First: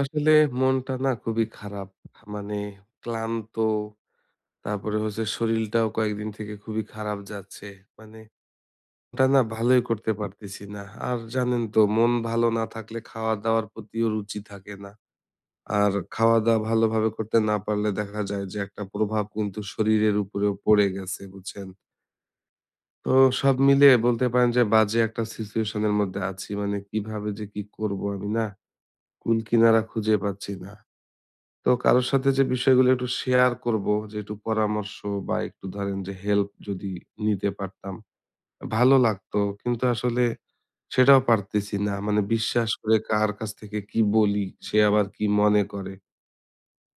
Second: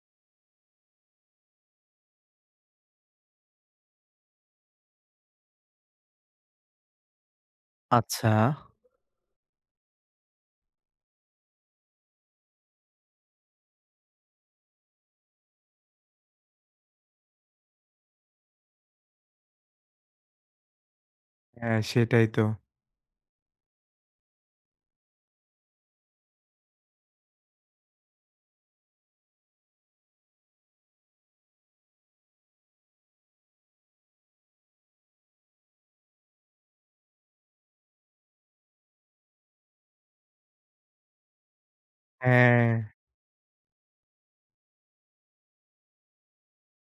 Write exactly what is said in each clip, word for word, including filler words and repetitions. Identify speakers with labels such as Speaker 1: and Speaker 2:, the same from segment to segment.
Speaker 1: আসলে মনটা না খুবই খারাপ। মানে ক্লান্ত, তারপরে হচ্ছে শরীলটাও কয়েকদিন থেকে খুবই খারাপ যাচ্ছে। মানে
Speaker 2: আচ্ছা।
Speaker 1: ওটা না ভালোই করতে পারতেছি না। আর জানেন তো মন ভালো না থাকলে খাওয়া-দাওয়ার প্রতিও রুচি থাকে না। আর খাওয়া-দাওয়া ভালোভাবে করতে না পারলে দেখা যায় যে একটা প্রভাব কিন্তু শরীরের উপরেও পড়ে গেছে, বুঝছেন?
Speaker 2: হ্যাঁ, সেটাই তো।
Speaker 1: তো সব মিলিয়ে বলতে পারেন যে বাজে একটা সিচুয়েশন এর মধ্যে আছি। মানে কিভাবে যে কি করব আমি না কুল কিনারা খুঁজে পাচ্ছি না। তো কারোর সাথে যে বিষয়গুলো একটু শেয়ার করব যে একটু পরামর্শ বা একটু ধরেন যে হেল্প যদি নিতে পারতাম ভালো লাগতো, কিন্তু আসলে সেটাও পারতেছি না। মানে বিশ্বাস
Speaker 2: হ্যাঁ,
Speaker 1: করে কার কাছ থেকে কি বলি, সে আবার কি মনে করে।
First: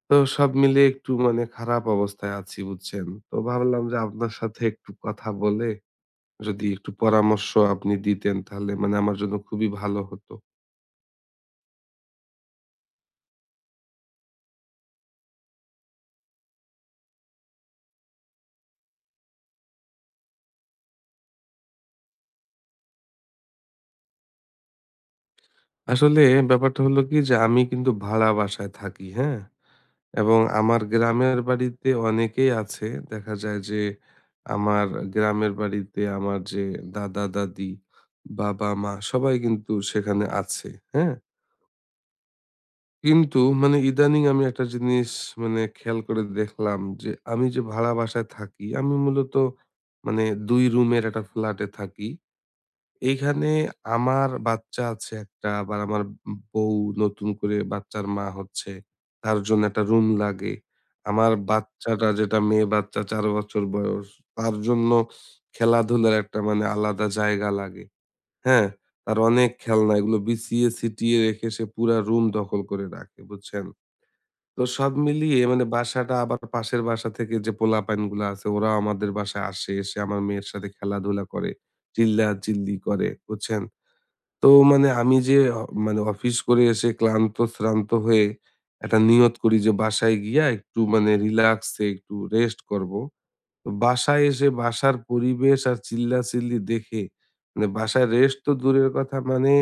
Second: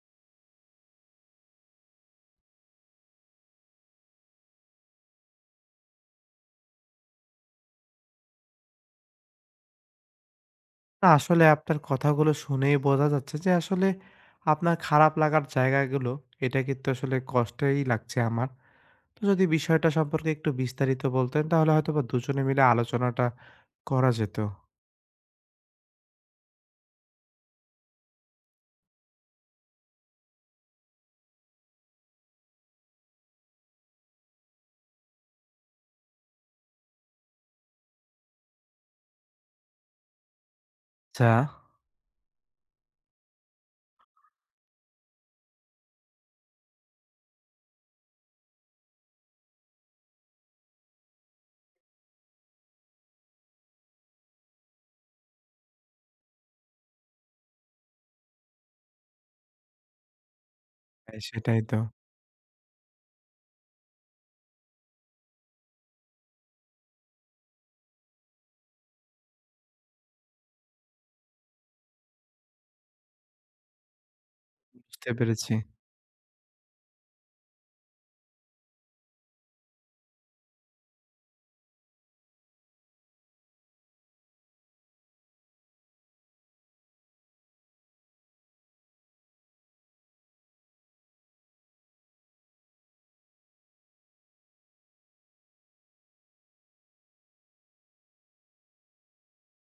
Speaker 1: তো সব মিলে একটু মানে খারাপ অবস্থায় আছি বুঝছেন, তো ভাবলাম যে আপনার সাথে একটু কথা বলে যদি একটু পরামর্শ আপনি দিতেন তাহলে মানে আমার জন্য খুবই ভালো হতো।
Speaker 2: না আসলে আপনার কথাগুলো শুনেই বোঝা যাচ্ছে যে আসলে আপনার খারাপ লাগার জায়গাগুলো, এটা কিন্তু আসলে কষ্টই লাগছে আমার। তো যদি বিষয়টা সম্পর্কে একটু বিস্তারিত বলতেন তাহলে হয়তোবা দুজনে মিলে আলোচনাটা করা যেত।
Speaker 1: আসলে ব্যাপারটা হলো কি, যে আমি কিন্তু ভাড়া বাসায় থাকি, হ্যাঁ, এবং আমার গ্রামের বাড়িতে অনেকেই আছে। দেখা যায় যে আমার গ্রামের বাড়িতে আমার যে দাদা-দাদি, বাবা-মা সবাই কিন্তু সেখানে আছে, হ্যাঁ?
Speaker 2: আচ্ছা।
Speaker 1: কিন্তু মানে ইদানিং আমি একটা জিনিস মানে খেয়াল করে দেখলাম যে আমি যে ভাড়া বাসায় থাকি, আমি মূলত মানে দুই রুমের একটা ফ্ল্যাটে থাকি। এইখানে আমার বাচ্চা আছে একটা, আবার আমার বউ নতুন করে বাচ্চার মা হচ্ছে। তার জন্য একটা রুম লাগে।
Speaker 2: হ্যাঁ,
Speaker 1: আমার
Speaker 2: সেটাই তো।
Speaker 1: বাচ্চাটা যেটা মেয়ে বাচ্চা চার বছর বয়স, তার জন্য খেলাধুলার একটা মানে আলাদা জায়গা লাগে। হ্যাঁ? তার অনেক খেলনা এগুলো বিছিয়ে ছিটিয়ে রেখে সে পুরা রুম দখল করে রাখে, বুঝছেন? তো সব
Speaker 2: বুঝতে
Speaker 1: মিলিয়ে
Speaker 2: পেরেছি।
Speaker 1: মানে বাসাটা আবার পাশের বাসা থেকে যে পোলাপাইনগুলা আছে ওরাও আমাদের বাসায় আসে, এসে আমার মেয়ের সাথে খেলাধুলা করে, চিল্লাচিল্লি করে, বুঝছেন? তো মানে আমি যে অ মানে অফিস করে এসে ক্লান্ত-শ্রান্ত হয়ে একটা নিয়ত করি যে বাসায় গিয়া একটু মানে রিল্যাক্সে একটু রেস্ট করবো। তো বাসায় এসে বাসার পরিবেশ আর চিল্লাচিল্লি দেখে মানে বাসায় রেস্ট তো দূরের কথা, মানে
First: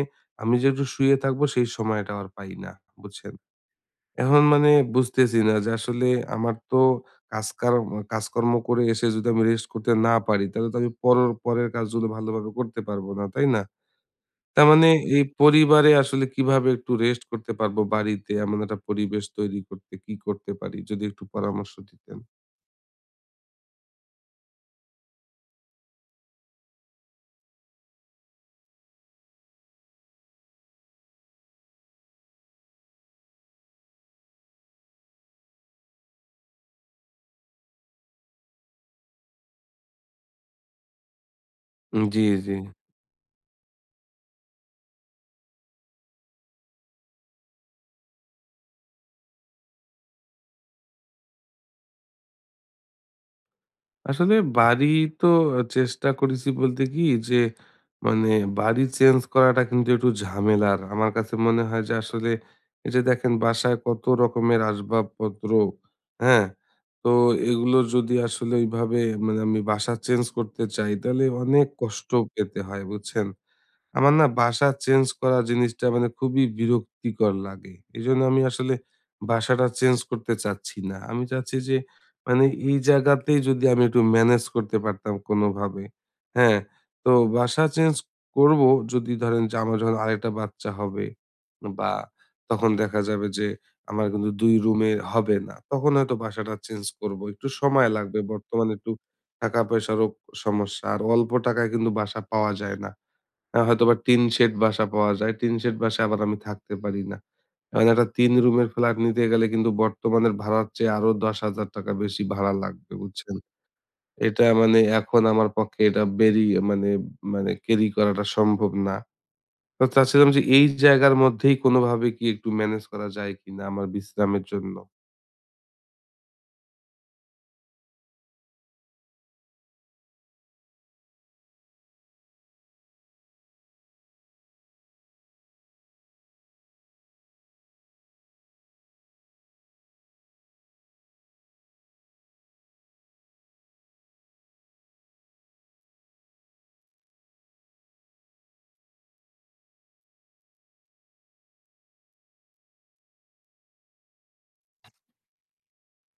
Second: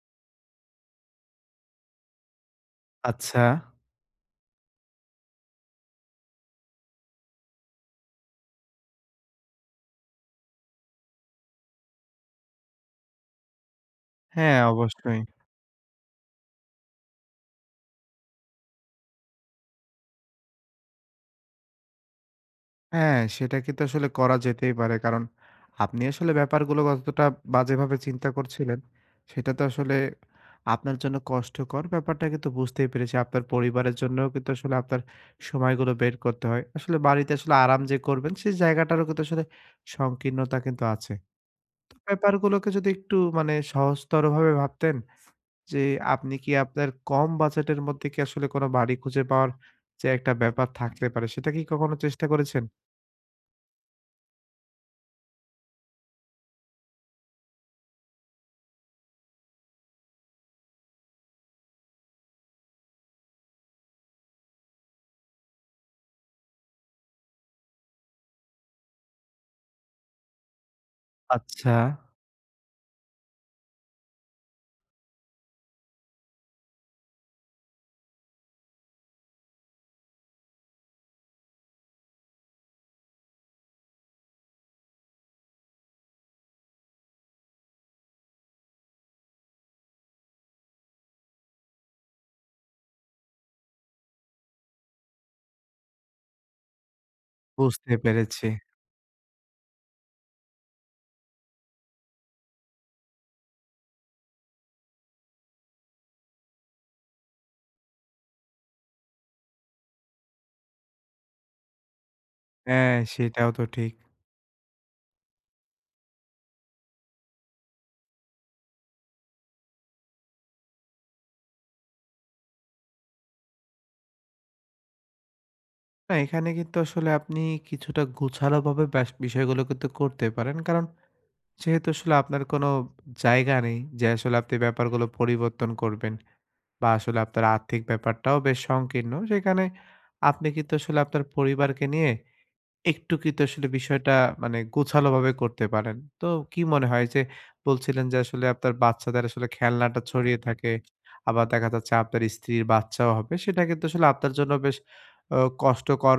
Speaker 1: আমি যে একটু শুয়ে থাকবো সেই সময়টা আর পাই না, বুঝছেন?
Speaker 2: আচ্ছা।
Speaker 1: এখন মানে বুঝতেছি না যে আসলে আমার তো কাজকার কাজকর্ম করে এসে যদি আমি রেস্ট করতে না পারি তাহলে তো আমি পরর পরের কাজগুলো ভালোভাবে করতে পারবো না, তাই না?
Speaker 2: হ্যাঁ,
Speaker 1: তার মানে
Speaker 2: অবশ্যই।
Speaker 1: এই পরিবারে আসলে কিভাবে একটু রেস্ট করতে পারবো, বাড়িতে এমন একটা পরিবেশ তৈরি করতে কি করতে পারি যদি একটু পরামর্শ দিতেন।
Speaker 2: হ্যাঁ, সেটা কিন্তু আসলে করা যেতেই পারে। কারণ আপনি আসলে ব্যাপারগুলো কতটা বাজেভাবে চিন্তা করছিলেন, সেটা তো আসলে আপনার জন্য কষ্টকর। ব্যাপারটা কিন্তু বুঝতেই পেরেছি। আপনার পরিবারের জন্যও কিন্তু আসলে আপনার সময়গুলো বের করতে হয়। আসলে বাড়িতে আসলে আরাম যে করবেন, সেই জায়গাটারও কিন্তু আসলে সংকীর্ণতা কিন্তু আছে। তো
Speaker 1: জি জি
Speaker 2: ব্যাপারগুলোকে যদি একটু মানে সহজতরভাবে ভাবতেন যে, আপনি কি আপনার কম বাজেটের মধ্যে কি আসলে কোনো বাড়ি খুঁজে পাওয়ার যে একটা ব্যাপার থাকতে পারে, সেটা কি কখনো চেষ্টা করেছেন?
Speaker 1: আসলে বাড়ি তো চেষ্টা করেছি বলতে কি যে মানে বাড়ি চেঞ্জ করাটা কিন্তু একটু ঝামেলার আমার কাছে মনে হয়। যে আসলে এই যে দেখেন বাসায় কত রকমের আসবাবপত্র, হ্যাঁ, তো এগুলো যদি আসলে ওইভাবে মানে আমি বাসা চেঞ্জ করতে চাই তাহলে অনেক
Speaker 2: আচ্ছা।
Speaker 1: কষ্ট পেতে হয় বুঝছেন। আমার না বাসা চেঞ্জ করা জিনিসটা মানে খুবই বিরক্তিকর লাগে। এজন্য আমি আসলে বাসাটা চেঞ্জ করতে চাচ্ছি না। আমি চাচ্ছি যে মানে এই জায়গাতেই যদি আমি একটু ম্যানেজ করতে পারতাম কোনোভাবে। হ্যাঁ? তো বাসা চেঞ্জ করব যদি ধরেন যে আমার যখন আরেকটা বাচ্চা হবে বা, তখন দেখা যাবে যে আমার কিন্তু দুই রুমে হবে না। তখন হয়তো বাসাটা চেঞ্জ করব। একটু সময়
Speaker 2: বুঝতে
Speaker 1: লাগবে।
Speaker 2: পেরেছি।
Speaker 1: বর্তমানে একটু টাকা-পয়সারও সমস্যা। আর অল্প টাকায় কিন্তু বাসা পাওয়া যায় না। আ হয়তোবা টিন শেড বাসা পাওয়া যায়। টিন শেড বাসায় আবার আমি থাকতে পারি না। মানে একটা তিন রুমের ফ্ল্যাট নিতে গেলে কিন্তু বর্তমানের ভাড়ার চেয়ে আরো ৳দশ হাজার বেশি ভাড়া লাগবে,
Speaker 2: হ্যাঁ,
Speaker 1: বুঝছেন?
Speaker 2: সেটাও তো ঠিক।
Speaker 1: এটা মানে এখন আমার পক্ষে এটা বেরিয়ে মানে মানে ক্যারি করাটা সম্ভব না। তো চাচ্ছিলাম যে এই জায়গার মধ্যেই কোনোভাবে কি একটু মেনেজ করা যায় কিনা আমার বিশ্রামের জন্য?
Speaker 2: না এখানে কিন্তু আসলে আপনি কিছুটা গোছালোভাবে ব্যাস বিষয়গুলো কিন্তু করতে পারেন। কারণ যেহেতু আসলে আপনার কোনো জায়গা নেই যে আসলে আপনি ব্যাপারগুলো পরিবর্তন করবেন বা আসলে আপনার আর্থিক ব্যাপারটাও বেশ সংকীর্ণ। সেখানে আপনি কিন্তু আসলে আপনার পরিবারকে নিয়ে একটু কিন্তু আসলে বিষয়টা মানে গোছালোভাবে করতে পারেন। তো কি মনে হয় যে বলছিলেন যে আসলে আপনার বাচ্চাদের আসলে খেলনাটা ছড়িয়ে থাকে। আবার দেখা যাচ্ছে আপনার স্ত্রীর বাচ্চাও হবে। সেটা কিন্তু আসলে আপনার জন্য বেশ অ কষ্টকর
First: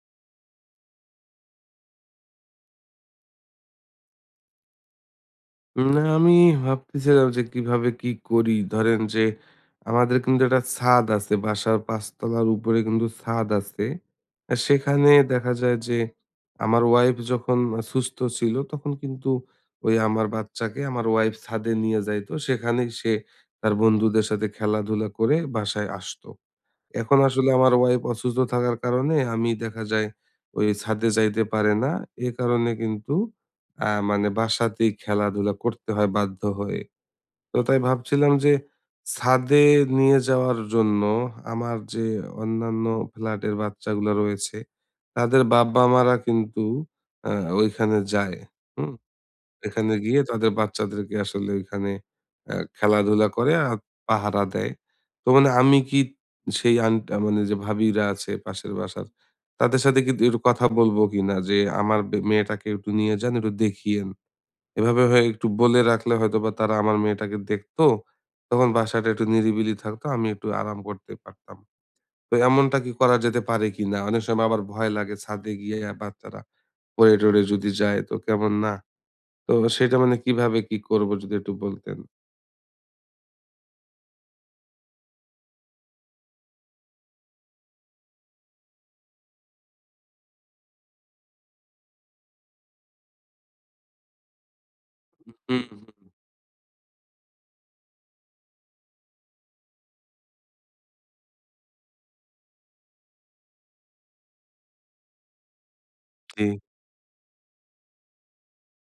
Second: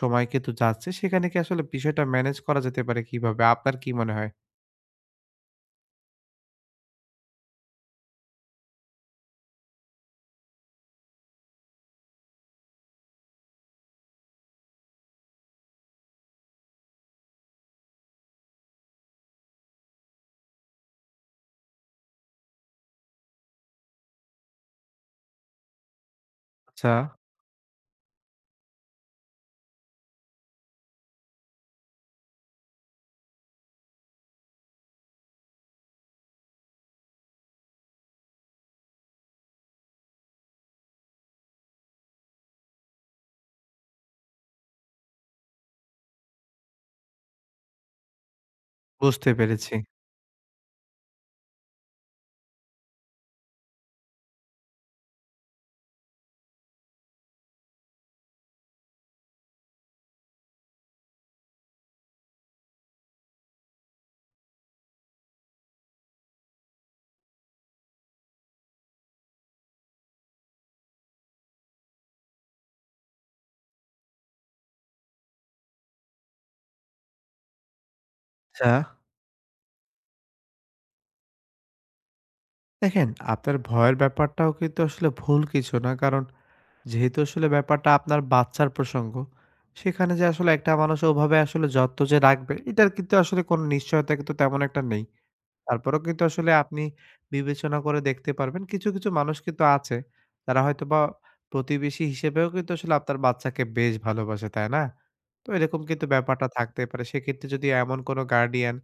Speaker 2: সময় কিন্তু যাচ্ছে। সেখানে কি আসলে বিষয়টা ম্যানেজ করা যেতে পারে কিভাবে? আপনার কি মনে হয়?
Speaker 1: না, আমি ভাবতেছিলাম যে কিভাবে কি করি? ধরেন যে আমাদের কিন্তু একটা ছাদ আছে। বাসার পাঁচ তলার উপরে কিন্তু ছাদ আছে। আ সেখানে দেখা যায় যে আমার ওয়াইফ যখন আ সুস্থ ছিল তখন কিন্তু ওই আমার বাচ্চাকে আমার ওয়াইফ ছাদে নিয়ে যাইতো। সেখানেই সে তার বন্ধুদের সাথে খেলাধুলা করে বাসায় আসতো।
Speaker 2: আচ্ছা,
Speaker 1: এখন আসলে আমার ওয়াইফ অসুস্থ থাকার কারণে আমি দেখা যায় ওই ছাদে যাইতে পারে না। এ কারণে কিন্তু আ মানে বাসাতেই খেলাধুলা করতে হয় বাধ্য হয়ে। তো তাই ভাবছিলাম যে ছাদে নিয়ে যাওয়ার জন্য আমার যে অন্যান্য ফ্ল্যাটের বাচ্চাগুলা রয়েছে, তাদের বাবা-মারা কিন্তু আ ওইখানে যায়। হুম?
Speaker 2: বুঝতে পেরেছি।
Speaker 1: এখানে গিয়ে তাদের বাচ্চাদেরকে আসলে ওইখানে আ খেলাধুলা করে আর পাহারা দেয়। তো মানে আমি কি সেই আন্ট মানে যে ভাবিরা আছে পাশের বাসার, তাদের সাথে কিন্তু একটু কথা বলবো কিনা যে, "আমার বে মেয়েটাকে একটু নিয়ে যান, একটু দেখিয়েন।" এভাবে হয়ে একটু বলে রাখলে হয়তোবা তারা আমার মেয়েটাকে দেখতো। তখন বাসাটা একটু নিরিবিলি থাকতো, আমি একটু আরাম করতে পারতাম। তো এমনটা কি করা যেতে পারে কিনা? অনেক সময় আবার ভয় লাগে ছাদে গিয়ে বাচ্চারা পড়ে-টরে যদি যায় তো কেমন
Speaker 2: আচ্ছা,
Speaker 1: না? তো সেটা মানে কিভাবে কি করব যদি একটু বলতেন?
Speaker 2: দেখেন আপনার ভয়ের ব্যাপারটাও কিন্তু আসলে ভুল কিছু না। কারণ যেহেতু আসলে ব্যাপারটা আপনার বাচ্চার প্রসঙ্গ, সেখানে যে আসলে একটা মানুষ ওভাবে আসলে যত্ন যে রাখবে, এটার কিন্তু আসলে কোনো নিশ্চয়তা কিন্তু তেমন একটা নেই।
Speaker 1: হুম, হুম।
Speaker 2: তারপরেও কিন্তু আসলে আপনি বিবেচনা করে দেখতে পারবেন। কিছু, কিছু মানুষ কিন্তু আছে, তারা হয়তোবা প্রতিবেশী হিসেবেও কিন্তু আসলে আপনার বাচ্চাকে বেশ ভালোবাসে, তাই না? তো এরকম কিন্তু
Speaker 1: জি,
Speaker 2: ব্যাপারটা থাকতে পারে। সেক্ষেত্রে যদি এমন কোনো গার্ডিয়ান,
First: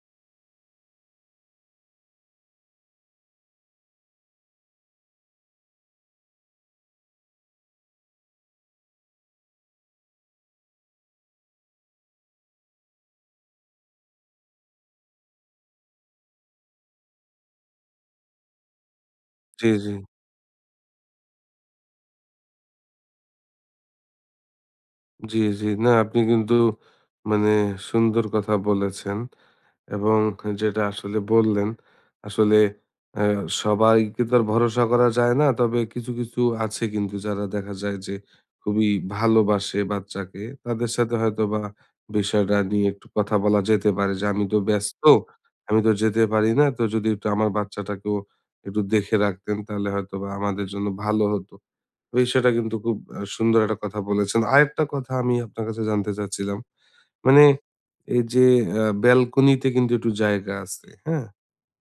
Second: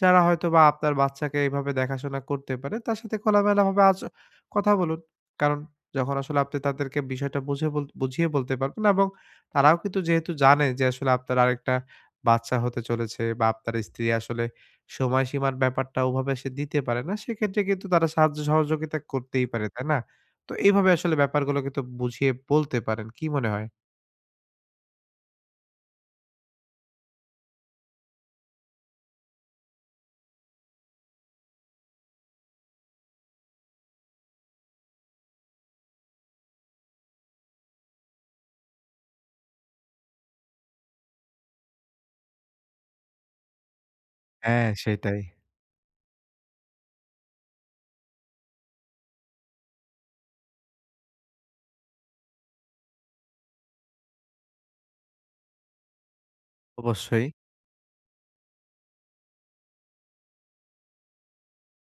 Speaker 2: যারা হয়তোবা আপনার বাচ্চাকে এভাবে দেখাশোনা করতে পারে, তার সাথে খোলামেলাভাবে আজ কথা বলুন। কারণ যখন আসলে আপনি তাদেরকে বিষয়টা বুঝে বল বুঝিয়ে বলতে পারবেন এবং তারাও কিন্তু যেহেতু জানে যে আসলে আপনার আরেকটা বাচ্চা হতে চলেছে বা আপনার স্ত্রী আসলে সময়সীমার ব্যাপারটা ওভাবে সে দিতে পারে না। সেক্ষেত্রে কিন্তু তারা সাহায্য সহযোগিতা করতেই পারে,
Speaker 1: জি,
Speaker 2: তাই
Speaker 1: জি।
Speaker 2: না? তো এইভাবে আসলে ব্যাপারগুলো কিন্তু বুঝিয়ে বলতে পারেন। কি মনে হয়?
Speaker 1: জি, জি। না আপনি কিন্তু মানে সুন্দর কথা বলেছেন। এবং যেটা আসলে বললেন, আসলে অ্যা সবাইকে তো আর ভরসা করা যায় না। তবে কিছু, কিছু আছে কিন্তু যারা দেখা যায় যে খুবই ভালোবাসে বাচ্চাকে। তাদের সাথে হয়তোবা বিষয়টা নিয়ে একটু কথা বলা যেতে পারে যে, "আমি তো
Speaker 2: হ্যাঁ,
Speaker 1: ব্যস্ত,
Speaker 2: সেটাই।
Speaker 1: আমি তো যেতে পারি না। তো যদি একটু আমার বাচ্চাটাকেও একটু দেখে রাখতেন তাহলে হয়তোবা আমাদের জন্য ভালো হতো।" বিষয়টা কিন্তু খুব আ সুন্দর একটা কথা বলেছেন। আরেকটা কথা আমি আপনার কাছে জানতে চাচ্ছিলাম।
Speaker 2: অবশ্যই।
Speaker 1: মানে এই যে আ ব্যালকনিতে কিন্তু একটু জায়গা আছে, হ্যাঁ?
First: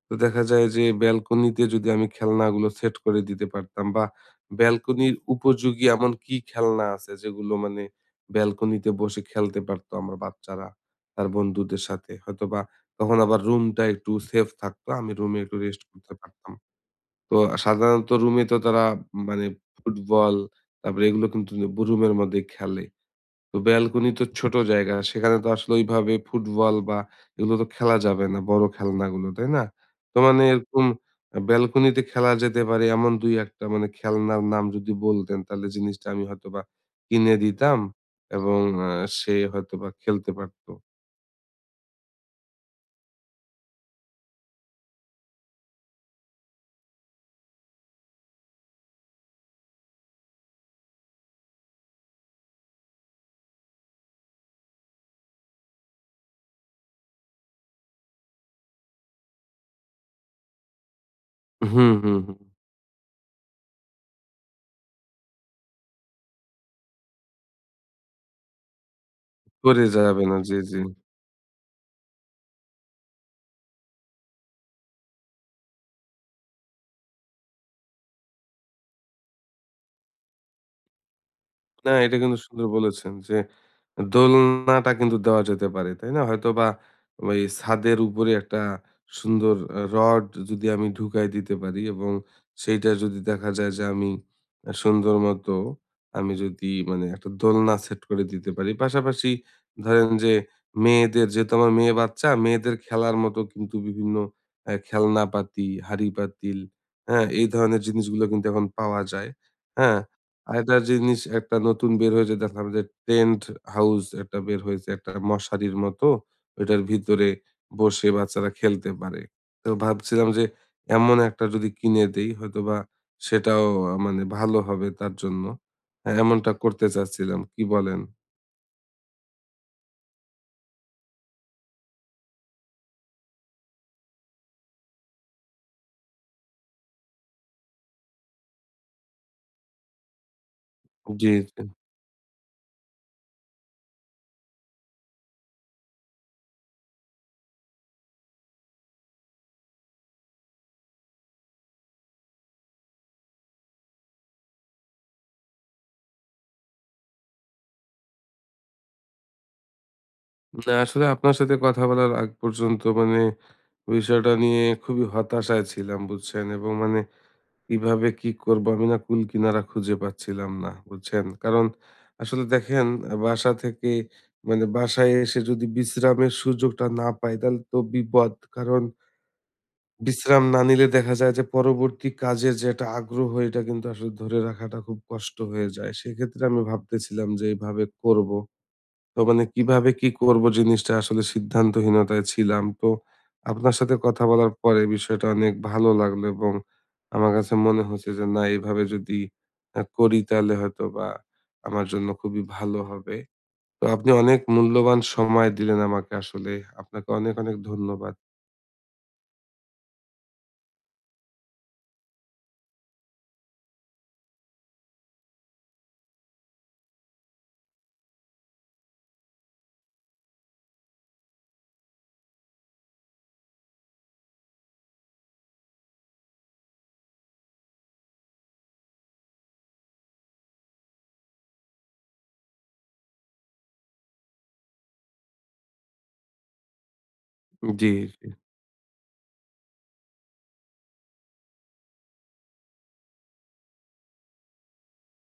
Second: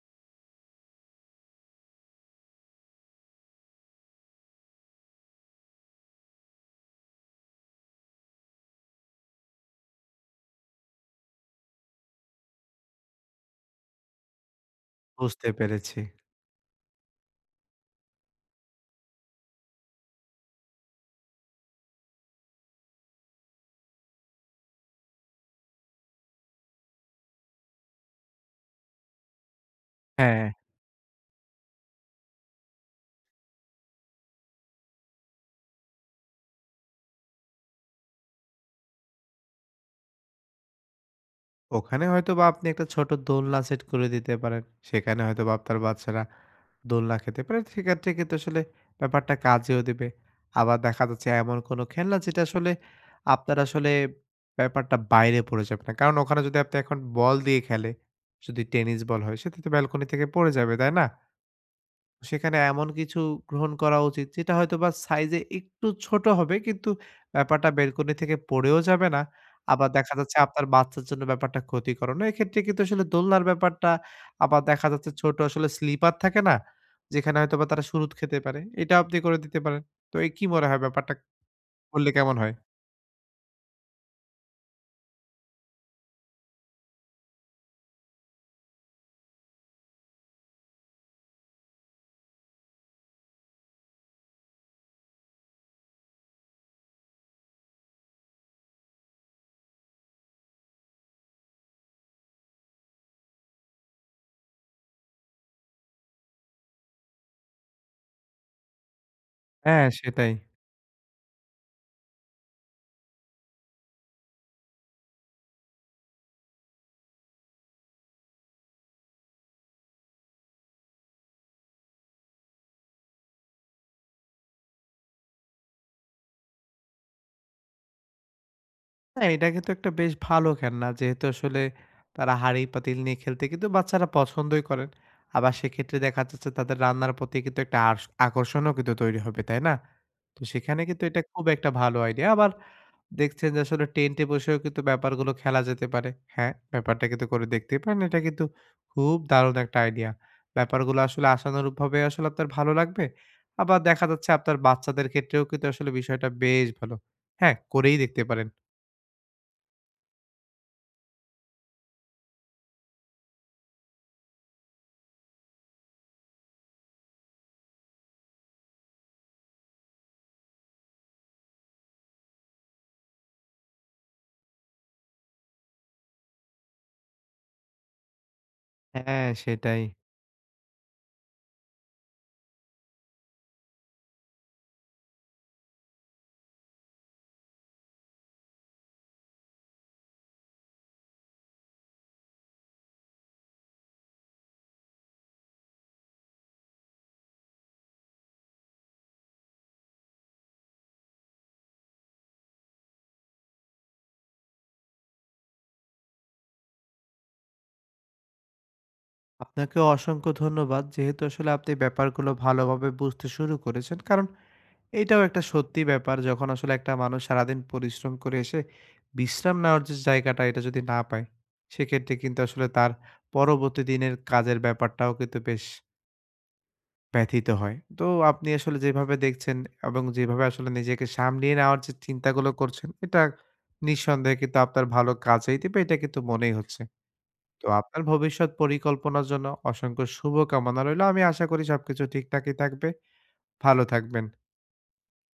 Speaker 1: তো দেখা যায় যে ব্যালকনিতে যদি আমি খেলনাগুলো সেট করে দিতে পারতাম, বা ব্যালকনির উপযোগী এমন কি খেলনা আছে যেগুলো মানে ব্যালকনিতে বসে খেলতে পারতো আমার বাচ্চারা তার বন্ধুদের সাথে? হয়তোবা তখন আবার রুমটা একটু সেফ থাকতো। আমি রুমে
Speaker 2: বুঝতে
Speaker 1: একটু রেস্ট
Speaker 2: পেরেছি।
Speaker 1: করতে পারতাম। তো সাধারণত রুমে তো তারা মানে ফুটবল তারপরে এগুলো কিন্তু রুমের মধ্যে খেলে। তো ব্যালকনি তো ছোট জায়গা। সেখানে তো আসলে ওইভাবে ফুটবল বা এগুলো তো খেলা যাবে না। বড় খেলনাগুলো, তাই না? তো মানে
Speaker 2: হ্যাঁ।
Speaker 1: এরকম আ ব্যালকনিতে খেলা যেতে পারে এমন দুই এক টা মানে খেলনার নাম যদি বলতেন তাহলে জিনিসটা আমি হয়তোবা কিনে দিতাম এবং আ সে হয়তোবা খেলতে পারত।
Speaker 2: ওখানে হয়তোবা আপনি একটা ছোট দোলনা সেট করে দিতে পারেন। সেখানে হয়তোবা আপনার বাচ্চারা দোলনা খেতে পারে। সেক্ষেত্রে কিন্তু আসলে ব্যাপারটা কাজেও দেবে। আবার দেখা যাচ্ছে এমন কোনো খেলনা যেটা আসলে আপনার আসলে ব্যাপারটা বাইরে পড়ে যাবে না। কারণ ওখানে যদি আপনি এখন বল দিয়ে খেলে, যদি টেনিস বল হয় সেটা তো ব্যালকনি থেকে পড়ে যাবে, তাই না?
Speaker 1: হুম, হুম, হুম।
Speaker 2: সেখানে এমন কিছু গ্রহণ করা উচিত যেটা হয়তোবা সাইজে একটু ছোট হবে কিন্তু ব্যাপারটা বেলকনি থেকে পড়েও যাবে না।
Speaker 1: পড়ে
Speaker 2: আবার দেখা
Speaker 1: যাবে না।
Speaker 2: যাচ্ছে
Speaker 1: জি,
Speaker 2: আপনার
Speaker 1: জি।
Speaker 2: বাচ্চার জন্য ব্যাপারটা ক্ষতিকরও না। এক্ষেত্রে কিন্তু আসলে দোলনার ব্যাপারটা আবার দেখা যাচ্ছে ছোট আসলে স্লিপার থাকে না? যেখানে হয়তোবা তারা সুরুৎ খেতে পারে। এটা আপনি করে দিতে পারেন। তো এই কি মনে হয় ব্যাপারটা
Speaker 1: না,
Speaker 2: করলে
Speaker 1: এটা
Speaker 2: কেমন
Speaker 1: কিন্তু
Speaker 2: হয়?
Speaker 1: সুন্দর বলেছেন যে দোলনাটা কিন্তু দেওয়া যেতে পারে, তাই না? হয়তোবা ওই ছাদের উপরে একটা সুন্দর আ রড যদি আমি ঢুকাই দিতে পারি এবং সেইটা যদি দেখা যায় যে আমি আ সুন্দর মতো আমি যদি মানে একটা দোলনা সেট করে দিতে পারি। পাশাপাশি ধরেন যে মেয়েদের যেহেতু আমার মেয়ে বাচ্চা, মেয়েদের খেলার মতো কিন্তু বিভিন্ন আ খেলনাপাতি, হাঁড়ি-পাতিল, হ্যাঁ? এই ধরনের জিনিসগুলো কিন্তু এখন পাওয়া যায়,
Speaker 2: হ্যাঁ,
Speaker 1: হ্যাঁ?
Speaker 2: সেটাই।
Speaker 1: আরেকটা জিনিস একটা নতুন বের হয়েছে দেখলাম যে টেন্ট হাউস একটা বের হয়েছে একটা মশারির মতো ওইটার ভিতরে বসে বাচ্চারা খেলতে পারে। তো ভাবছিলাম যে এমন একটা যদি কিনে দেই হয়তোবা সেটাও আহ, মানে ভালো হবে তার জন্য। হ্যাঁ, এমনটা করতে চাচ্ছিলাম, কি বলেন?
Speaker 2: না, এটা কিন্তু একটা বেশ ভালো খেলনা। যেহেতু আসলে তারা হাঁড়ি-পাতিল নিয়ে খেলতে কিন্তু বাচ্চারা পছন্দই করেন। আবার সেক্ষেত্রে দেখা যাচ্ছে তাদের রান্নার প্রতি কিন্তু একটা আর্স আকর্ষণও কিন্তু তৈরি হবে, তাই না? তো সেখানে কিন্তু এটা
Speaker 1: জি
Speaker 2: খুব
Speaker 1: জি।
Speaker 2: একটা ভালো আইডিয়া। আবার দেখছেন যে আসলে টেন্টে বসেও কিন্তু ব্যাপারগুলো খেলা যেতে পারে। হ্যাঁ, ব্যাপারটা কিন্তু করে দেখতেই পারেন। এটা কিন্তু খুব দারুণ একটা আইডিয়া। ব্যাপারগুলো আসলে আশানুরূপভাবে আসলে আপনার ভালো লাগবে। আবার দেখা যাচ্ছে আপনার বাচ্চাদের ক্ষেত্রেও কিন্তু আসলে বিষয়টা বেশ ভালো। হ্যাঁ, করেই দেখতে পারেন।
Speaker 1: না আসলে আপনার সাথে কথা বলার আগ পর্যন্ত মানে বিষয়টা নিয়ে খুবই হতাশায় ছিলাম বুঝছেন, এবং মানে কিভাবে কি করবো? আমি না কুল কিনারা খুঁজে পাচ্ছিলাম না, বুঝছেন? কারণ আসলে দেখেন আ বাসা থেকে মানে বাসায় এসে যদি বিশ্রামের সুযোগটা না পাই তাহলে তো বিপদ। কারণ
Speaker 2: হ্যাঁ, সেটাই।
Speaker 1: বিশ্রাম না নিলে দেখা যায় যে পরবর্তী কাজের যে একটা আগ্রহ এটা কিন্তু আসলে ধরে রাখাটা খুব কষ্ট হয়ে যায়। সেক্ষেত্রে আমি ভাবতেছিলাম যে এভাবে করবো। তো মানে কিভাবে কি করব জিনিসটা আসলে সিদ্ধান্তহীনতায় ছিলাম। তো আপনার সাথে কথা বলার পরে বিষয়টা অনেক ভালো লাগলো, এবং আমার কাছে মনে হচ্ছে যে না এভাবে যদি আ করি তাহলে হয়তোবা আমার জন্য খুবই ভালো হবে। তো আপনি অনেক মূল্যবান সময় দিলেন আমাকে আসলে। আপনাকে অনেক, অনেক ধন্যবাদ।
Speaker 2: আপনাকেও অসংখ্য ধন্যবাদ। যেহেতু আসলে আপনি ব্যাপারগুলো ভালোভাবে বুঝতে শুরু করেছেন। কারণ এইটাও একটা সত্যি ব্যাপার। যখন আসলে একটা মানুষ সারাদিন পরিশ্রম করে এসে বিশ্রাম নেওয়ার যে জায়গাটা, এটা যদি না পায়, সেক্ষেত্রে কিন্তু আসলে তার পরবর্তী দিনের কাজের ব্যাপারটাও কিন্তু বেশ ব্যথিত হয়। তো আপনি আসলে যেভাবে দেখছেন এবং যেভাবে আসলে নিজেকে সামলিয়ে নেওয়ার যে চিন্তাগুলো করছেন, এটা নিঃসন্দেহে কিন্তু আপনার ভালো কাজেই দিবে, এটা কিন্তু মনেই হচ্ছে। তো
Speaker 1: জি।
Speaker 2: আপনার ভবিষ্যৎ পরিকল্পনার জন্য অসংখ্য শুভকামনা রইলো। আমি আশা করি সবকিছু ঠিকঠাকই থাকবে। ভালো থাকবেন।